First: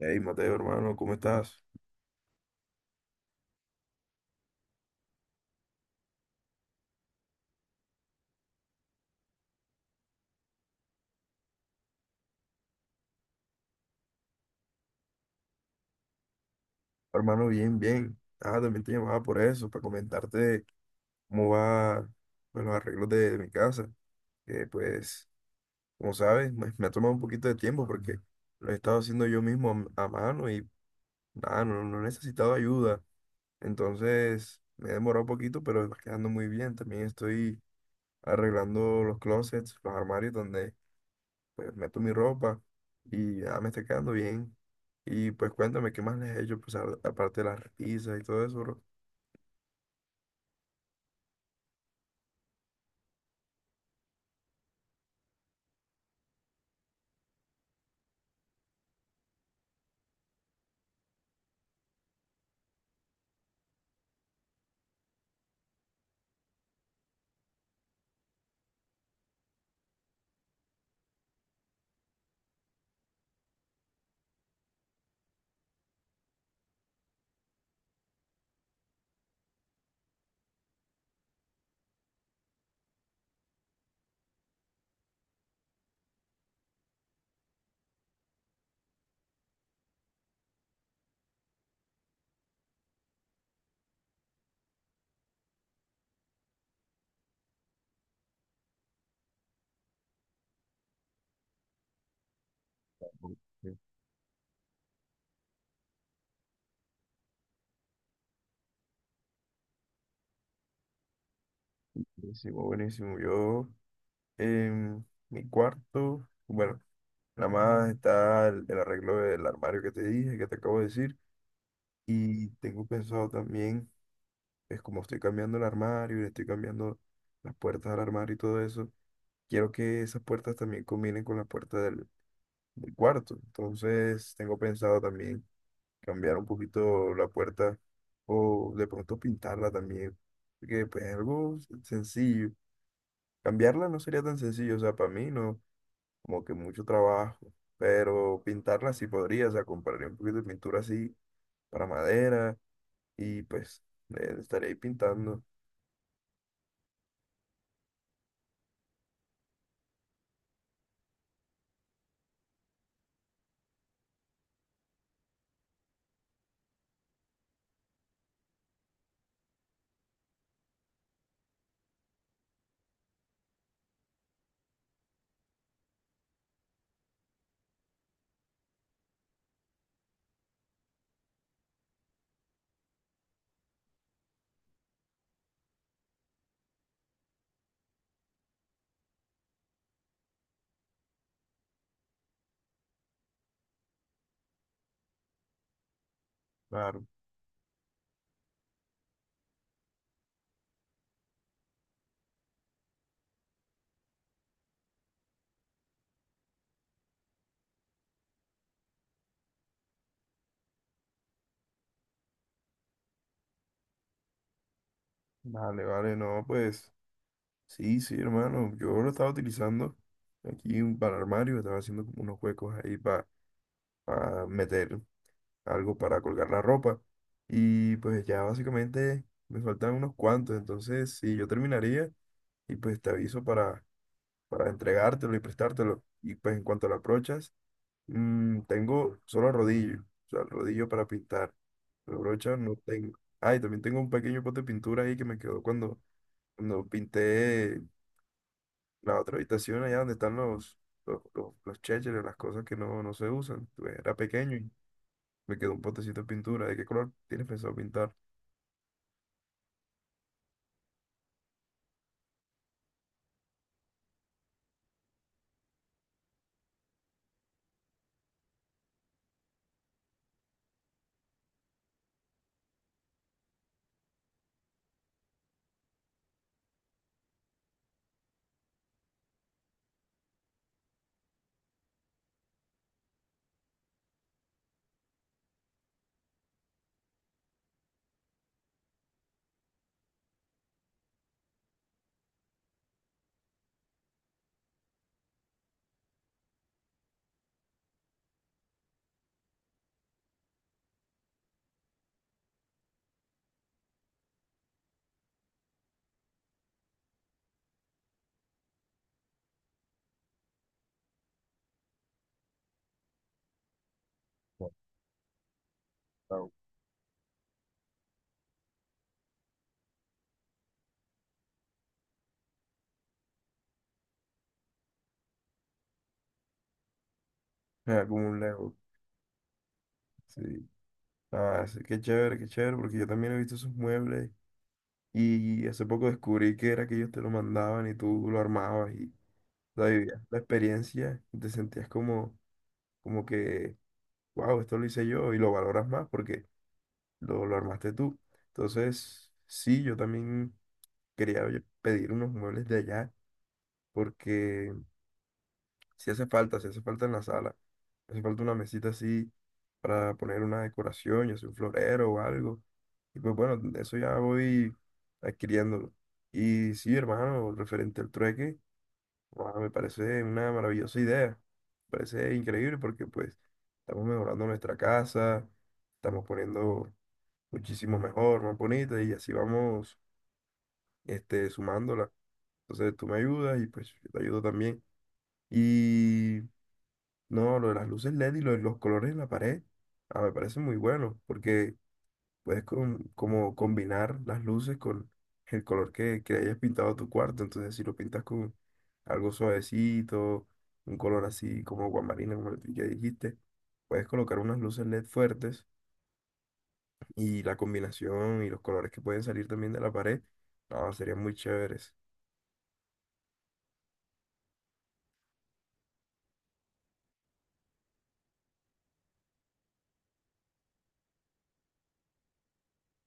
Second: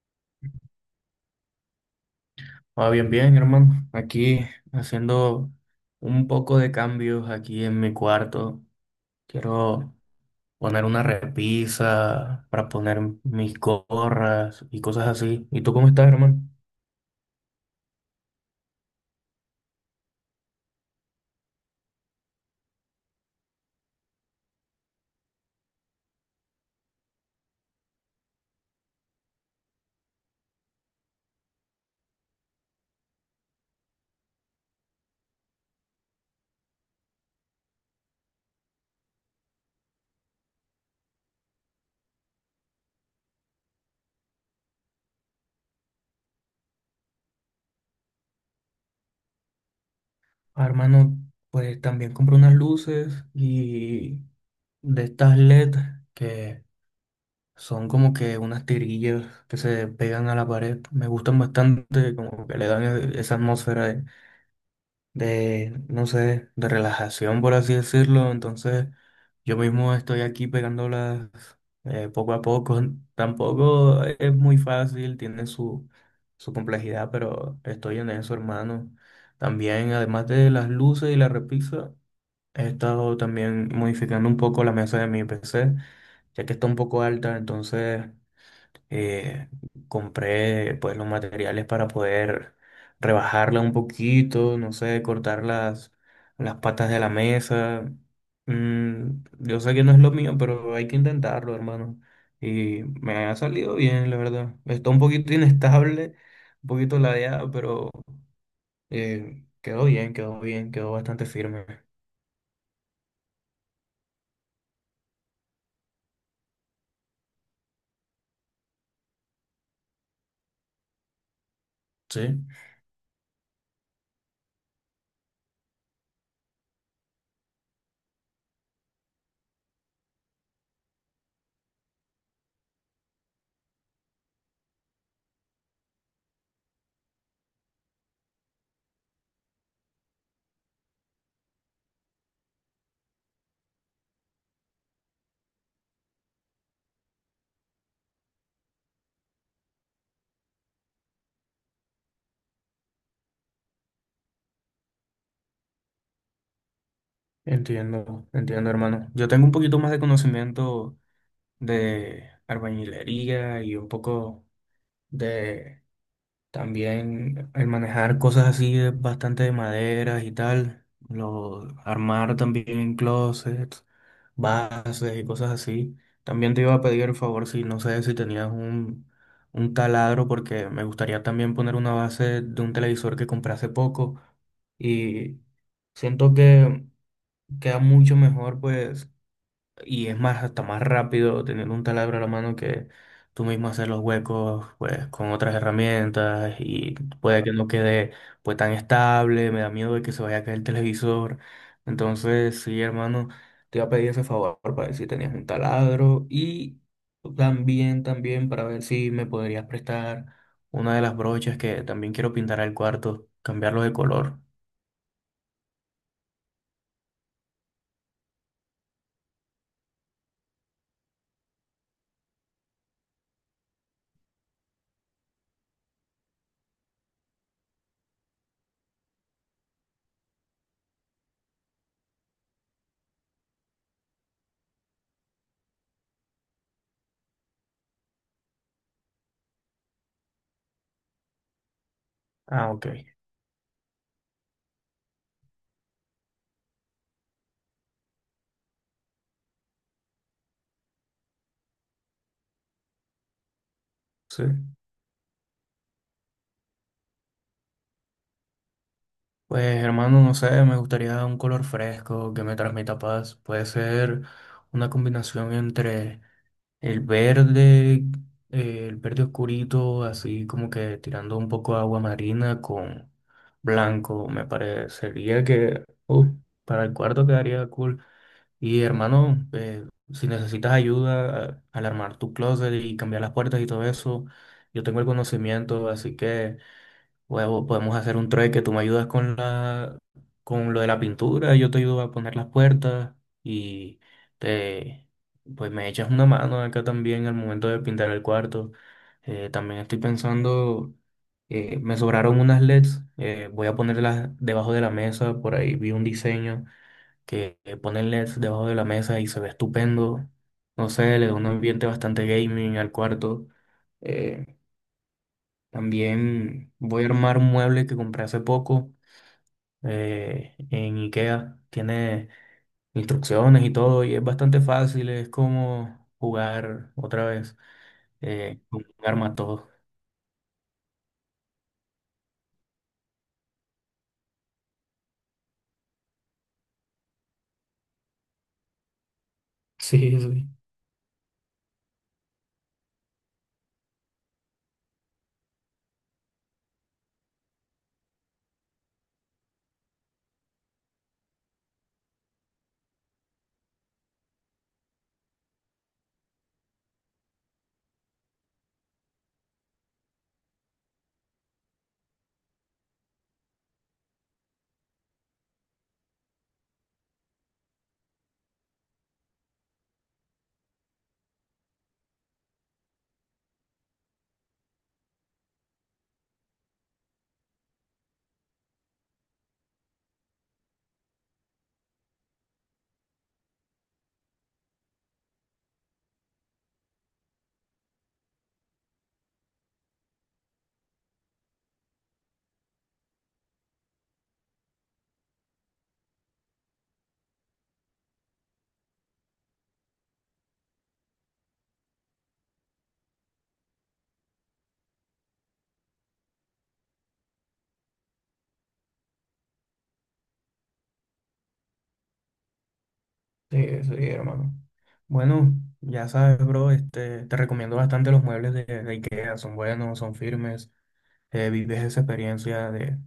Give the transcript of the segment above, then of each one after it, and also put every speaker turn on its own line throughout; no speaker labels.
Hey, Mateo, hermano, ¿cómo estás?
Ah, bien, bien, hermano. Aquí haciendo un poco de cambios aquí en mi cuarto. Quiero poner una repisa para poner mis gorras y cosas así. ¿Y tú cómo estás, hermano?
Hermano, bien, bien. Ah, también te llamaba por eso, para comentarte cómo va pues, los arreglos de mi casa. Que pues, como sabes, me ha tomado un poquito de tiempo porque lo he estado haciendo yo mismo a mano y nada, no he necesitado ayuda. Entonces, me he demorado un poquito, pero va quedando muy bien. También estoy arreglando los closets, los armarios donde pues meto mi ropa y ya me está quedando bien. Y pues cuéntame, ¿qué más les he hecho? Pues aparte de las risas y todo eso, bro.
Ah, hermano, pues también compré unas luces y de estas LED que son como que unas tirillas que se pegan a la pared. Me gustan bastante, como que le dan esa atmósfera de, no sé, de relajación, por así decirlo. Entonces, yo mismo estoy aquí pegándolas poco a poco. Tampoco es muy fácil, tiene su complejidad, pero estoy en eso, hermano. También, además de las luces y la repisa, he estado también modificando un poco la mesa de mi PC, ya que está un poco alta, entonces eh, compré pues los materiales para poder rebajarla un poquito, no sé, cortar las patas de la mesa. Yo sé que no es lo mío, pero hay que intentarlo, hermano. Y me
Bu-
ha salido bien, la verdad. Está un poquito inestable, un poquito ladeada, pero quedó bien, quedó bien, quedó bastante firme.
Buenísimo, buenísimo. Yo en mi cuarto, bueno, nada más está el arreglo del armario que te dije, que te acabo de decir.
Sí,
Y tengo pensado también, es como estoy cambiando el armario y le estoy cambiando las puertas del armario y todo eso, quiero que esas puertas también combinen con la puerta del cuarto. Entonces tengo pensado también cambiar un poquito la puerta o de pronto pintarla también, porque pues algo sencillo. Cambiarla no sería tan sencillo, o sea, para mí no, como que mucho trabajo, pero pintarla sí podría, o sea, compraría un poquito de pintura así para madera y pues estaré ahí pintando.
entiendo, entiendo, hermano. Yo tengo un poquito más de conocimiento de albañilería y un poco de también el manejar cosas así bastante de maderas y tal, lo, armar también closets, bases y cosas así. También te iba a pedir el favor si no sé si tenías un taladro porque me gustaría también poner una base de un televisor que compré hace poco y siento que queda mucho mejor pues y es más, hasta más rápido tener un taladro a la mano que tú mismo hacer los huecos, pues, con otras herramientas y
Claro,
puede que, claro. no quede, pues, tan estable, me da miedo de que se vaya a caer el televisor. Entonces, sí, hermano, te iba a pedir ese favor para ver si tenías un taladro y también, también para ver si me podrías prestar una de las brochas que también quiero pintar al cuarto, cambiarlo de color.
vale, vale, no, pues sí, sí, hermano, yo lo estaba utilizando aquí para el armario, estaba haciendo como unos huecos ahí para meter algo para colgar la ropa. Y pues ya básicamente me faltan unos cuantos, entonces sí, yo terminaría y pues te aviso para entregártelo y prestártelo. Y pues en cuanto a las brochas, mm, tengo solo el rodillo, o sea, el rodillo para pintar. La brocha
Ah,
no
ok.
tengo. Ah, y también tengo un pequeño pote de pintura ahí que me quedó cuando pinté la otra habitación allá donde están los chécheres, las cosas que no se usan. Pues, era
Sí.
pequeño y me quedó un potecito de pintura. ¿De qué color tienes pensado pintar?
Pues hermano, no sé, me gustaría un color fresco que me transmita paz. Puede ser una combinación entre el verde, el verde oscurito, así como que tirando un poco de agua marina con blanco. Me parecería que para el cuarto quedaría cool. Y hermano, si necesitas ayuda al armar tu closet y cambiar las puertas y todo eso, yo tengo el conocimiento, así que... Luego podemos hacer un trueque, tú me ayudas con la, con lo de la pintura, yo te ayudo a poner las puertas y te, pues me echas una mano acá también al momento de pintar el cuarto. También estoy pensando, me sobraron unas LEDs, voy a ponerlas debajo de la mesa, por ahí vi un diseño que pone LEDs debajo de la mesa y se ve estupendo. No sé, le da un ambiente bastante gaming al cuarto. Eh, También voy a armar un mueble que compré hace poco en IKEA. Tiene instrucciones y todo y es bastante fácil. Es como jugar otra vez
Ah, como un Lego.
con un arma todo.
Sí. Ah, sí, qué chévere, porque yo también he visto esos muebles y hace poco descubrí que era que ellos te lo mandaban y tú lo armabas y la
Sí,
vivías la
sí,
experiencia y te sentías como, como que, wow, esto lo hice yo y lo valoras más porque lo armaste tú. Entonces, sí, yo también quería oye, pedir unos muebles de allá porque si hace falta, si hace falta en la sala. Hace falta una mesita así para poner una decoración, ya sea un florero o algo. Y pues bueno, eso ya voy adquiriéndolo. Y sí, hermano, referente al trueque, guau, me parece una maravillosa idea. Me parece increíble porque pues estamos mejorando nuestra casa, estamos poniendo muchísimo mejor, más bonita y así vamos este, sumándola. Entonces tú me ayudas y pues yo te ayudo también. Y no, lo de las luces LED y lo de los colores en la pared, ah, me parece muy bueno, porque puedes con como combinar las luces con el color que hayas pintado tu cuarto. Entonces, si lo pintas con algo suavecito, un color así como guamarina, como el que dijiste, puedes colocar unas luces LED fuertes y la combinación y los colores que pueden salir también de la pared, no, serían muy chéveres.
sí, sí, hermano. Bueno, ya sabes, bro, este, te recomiendo bastante los muebles de IKEA. Son buenos, son firmes. Vives esa experiencia de,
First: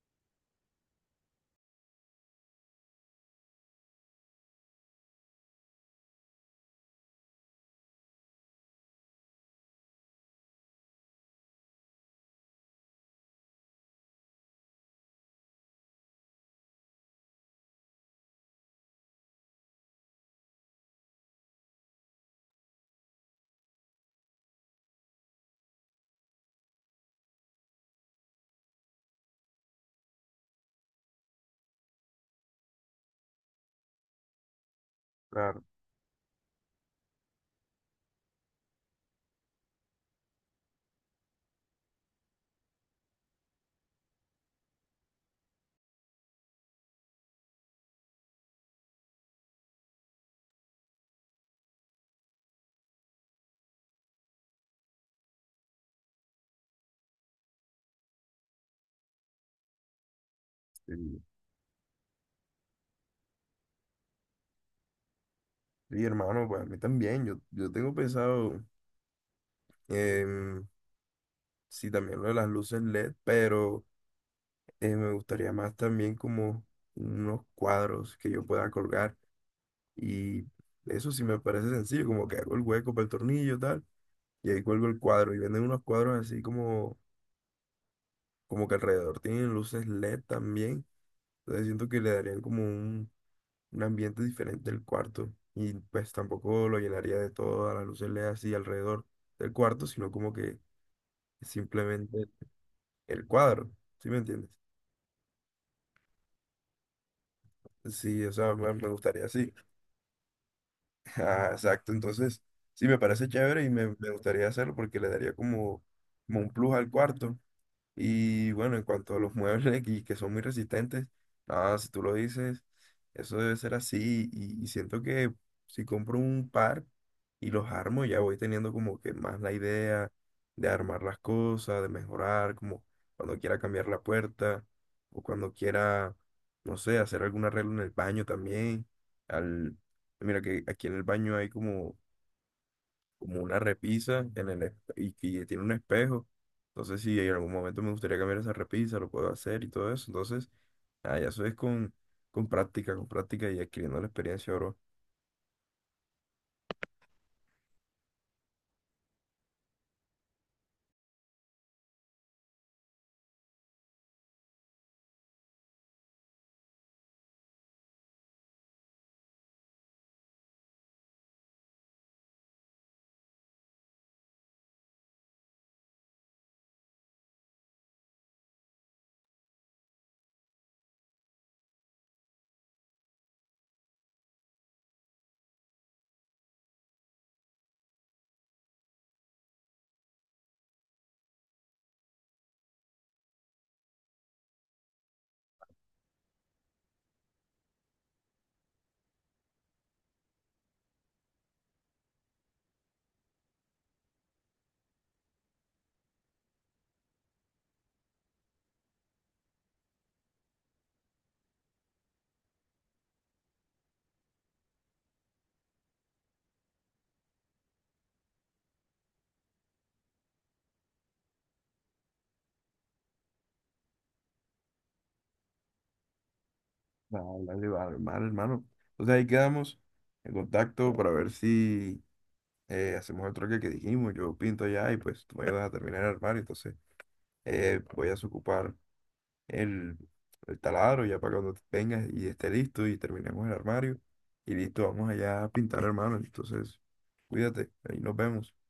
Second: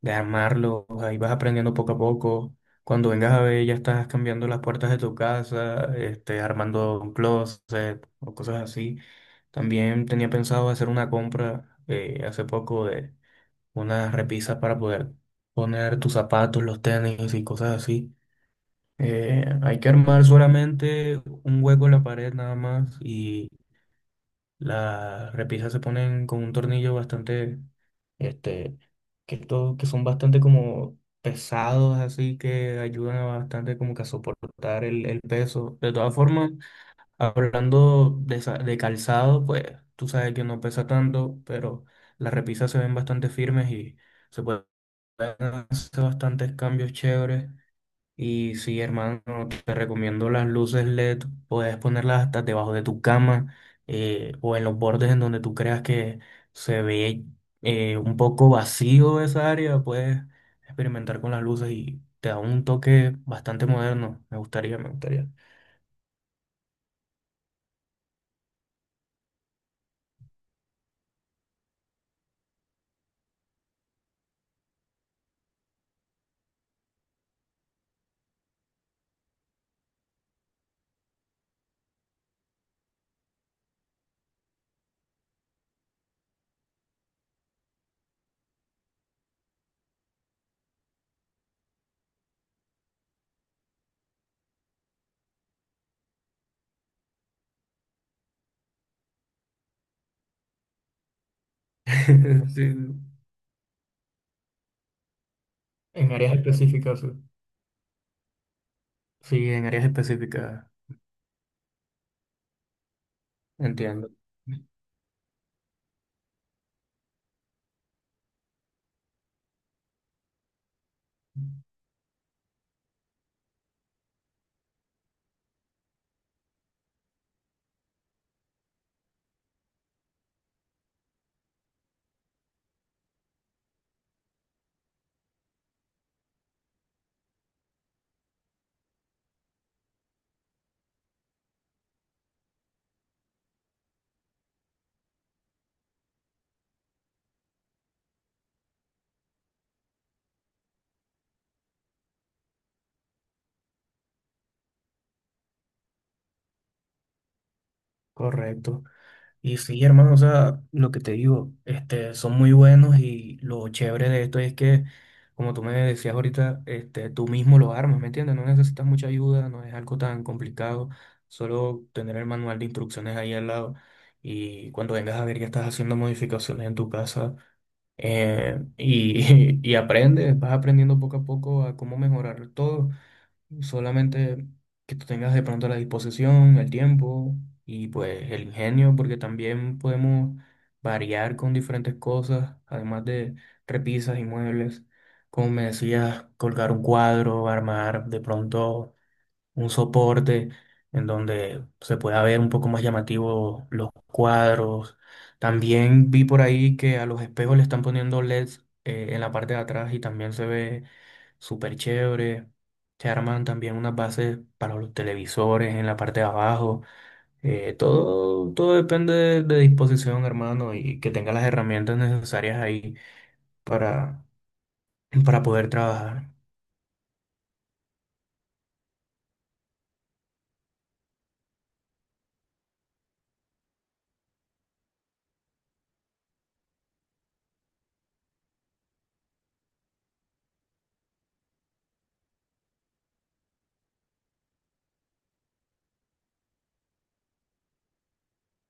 de armarlo, ahí vas aprendiendo poco a poco. Cuando vengas a ver, ya estás cambiando las puertas de tu casa, este, armando un closet o cosas así. También tenía pensado hacer una compra hace poco de unas repisas para poder poner tus zapatos, los tenis y cosas así. Hay que armar solamente un hueco en la pared nada más. Las repisas se ponen con un tornillo bastante, este, que, todo, que son bastante como pesados, así que ayudan a bastante como que a soportar el
Claro,
peso. De todas formas, hablando de calzado, pues tú sabes que no pesa tanto, pero las repisas se ven bastante firmes y se pueden hacer bastantes cambios chéveres. Y sí, hermano, te recomiendo las luces LED, puedes ponerlas hasta debajo de tu cama o en los bordes en donde tú creas que se ve un poco vacío esa área, puedes
sí.
experimentar con las luces y te da un toque bastante moderno. Me gustaría, me gustaría.
Sí, hermano, pues a mí también, yo tengo pensado... em, sí, también lo de las luces LED, pero me gustaría más también como unos cuadros que yo pueda colgar. Y eso sí me parece sencillo, como que hago el hueco para el tornillo, tal, y ahí cuelgo el cuadro. Y venden unos cuadros así como, como que alrededor tienen luces LED también. Entonces siento que le darían como un ambiente diferente al cuarto. Y pues tampoco lo llenaría de todas las luces LED así alrededor del cuarto, sino como que simplemente
Sí,
el cuadro. ¿Sí me entiendes?
en áreas específicas. Sí,
Sí, o sea, me gustaría, sí.
sí, en áreas específicas,
Ah, exacto. Entonces, sí, me parece chévere y me
entiendo.
gustaría hacerlo porque le daría como, como un plus al cuarto. Y bueno, en cuanto a los muebles y que son muy resistentes, nada, si tú lo dices, eso debe ser así. Y siento que si compro un par y los armo, ya voy teniendo como que más la idea de armar las cosas, de mejorar, como cuando quiera cambiar la puerta o cuando quiera, no sé, hacer algún arreglo en el baño también. Al, mira que aquí en el baño hay como como una repisa en el, y que tiene un espejo. Entonces, si en algún momento me gustaría cambiar esa repisa, lo puedo hacer y todo eso. Entonces, ah, ya eso es con práctica y adquiriendo la experiencia, bro.
Correcto. Y sí, hermano, o sea, lo que te digo, este, son muy buenos y lo chévere de esto es que, como tú me decías ahorita, este, tú mismo lo armas, ¿me entiendes? No necesitas mucha ayuda, no es algo tan complicado, solo tener el manual de instrucciones ahí al lado y cuando vengas a ver que estás haciendo modificaciones en tu casa y, y aprendes, vas aprendiendo poco a poco a cómo mejorar todo. Solamente que tú tengas de pronto la disposición, el tiempo y pues el ingenio, porque también podemos variar con diferentes cosas, además de repisas y muebles. Como me decías, colgar un cuadro, armar de pronto un soporte en donde se pueda ver un poco más llamativo los cuadros. También vi por ahí que a los espejos le están poniendo LEDs en la parte de atrás y también se ve súper chévere. Se arman también unas bases para los televisores en la parte de abajo. Todo, todo depende de disposición, hermano, y que tenga las herramientas necesarias ahí para, para, poder trabajar.
Vale, dale, vale, vale, hermano. Entonces ahí quedamos en contacto para ver si hacemos el troque que dijimos. Yo pinto allá y pues tú me ayudas a terminar el armario. Entonces voy a desocupar el, el taladro ya para cuando vengas y esté listo y terminemos el armario. Y listo, vamos allá a pintar, hermano. Entonces, cuídate, ahí nos vemos.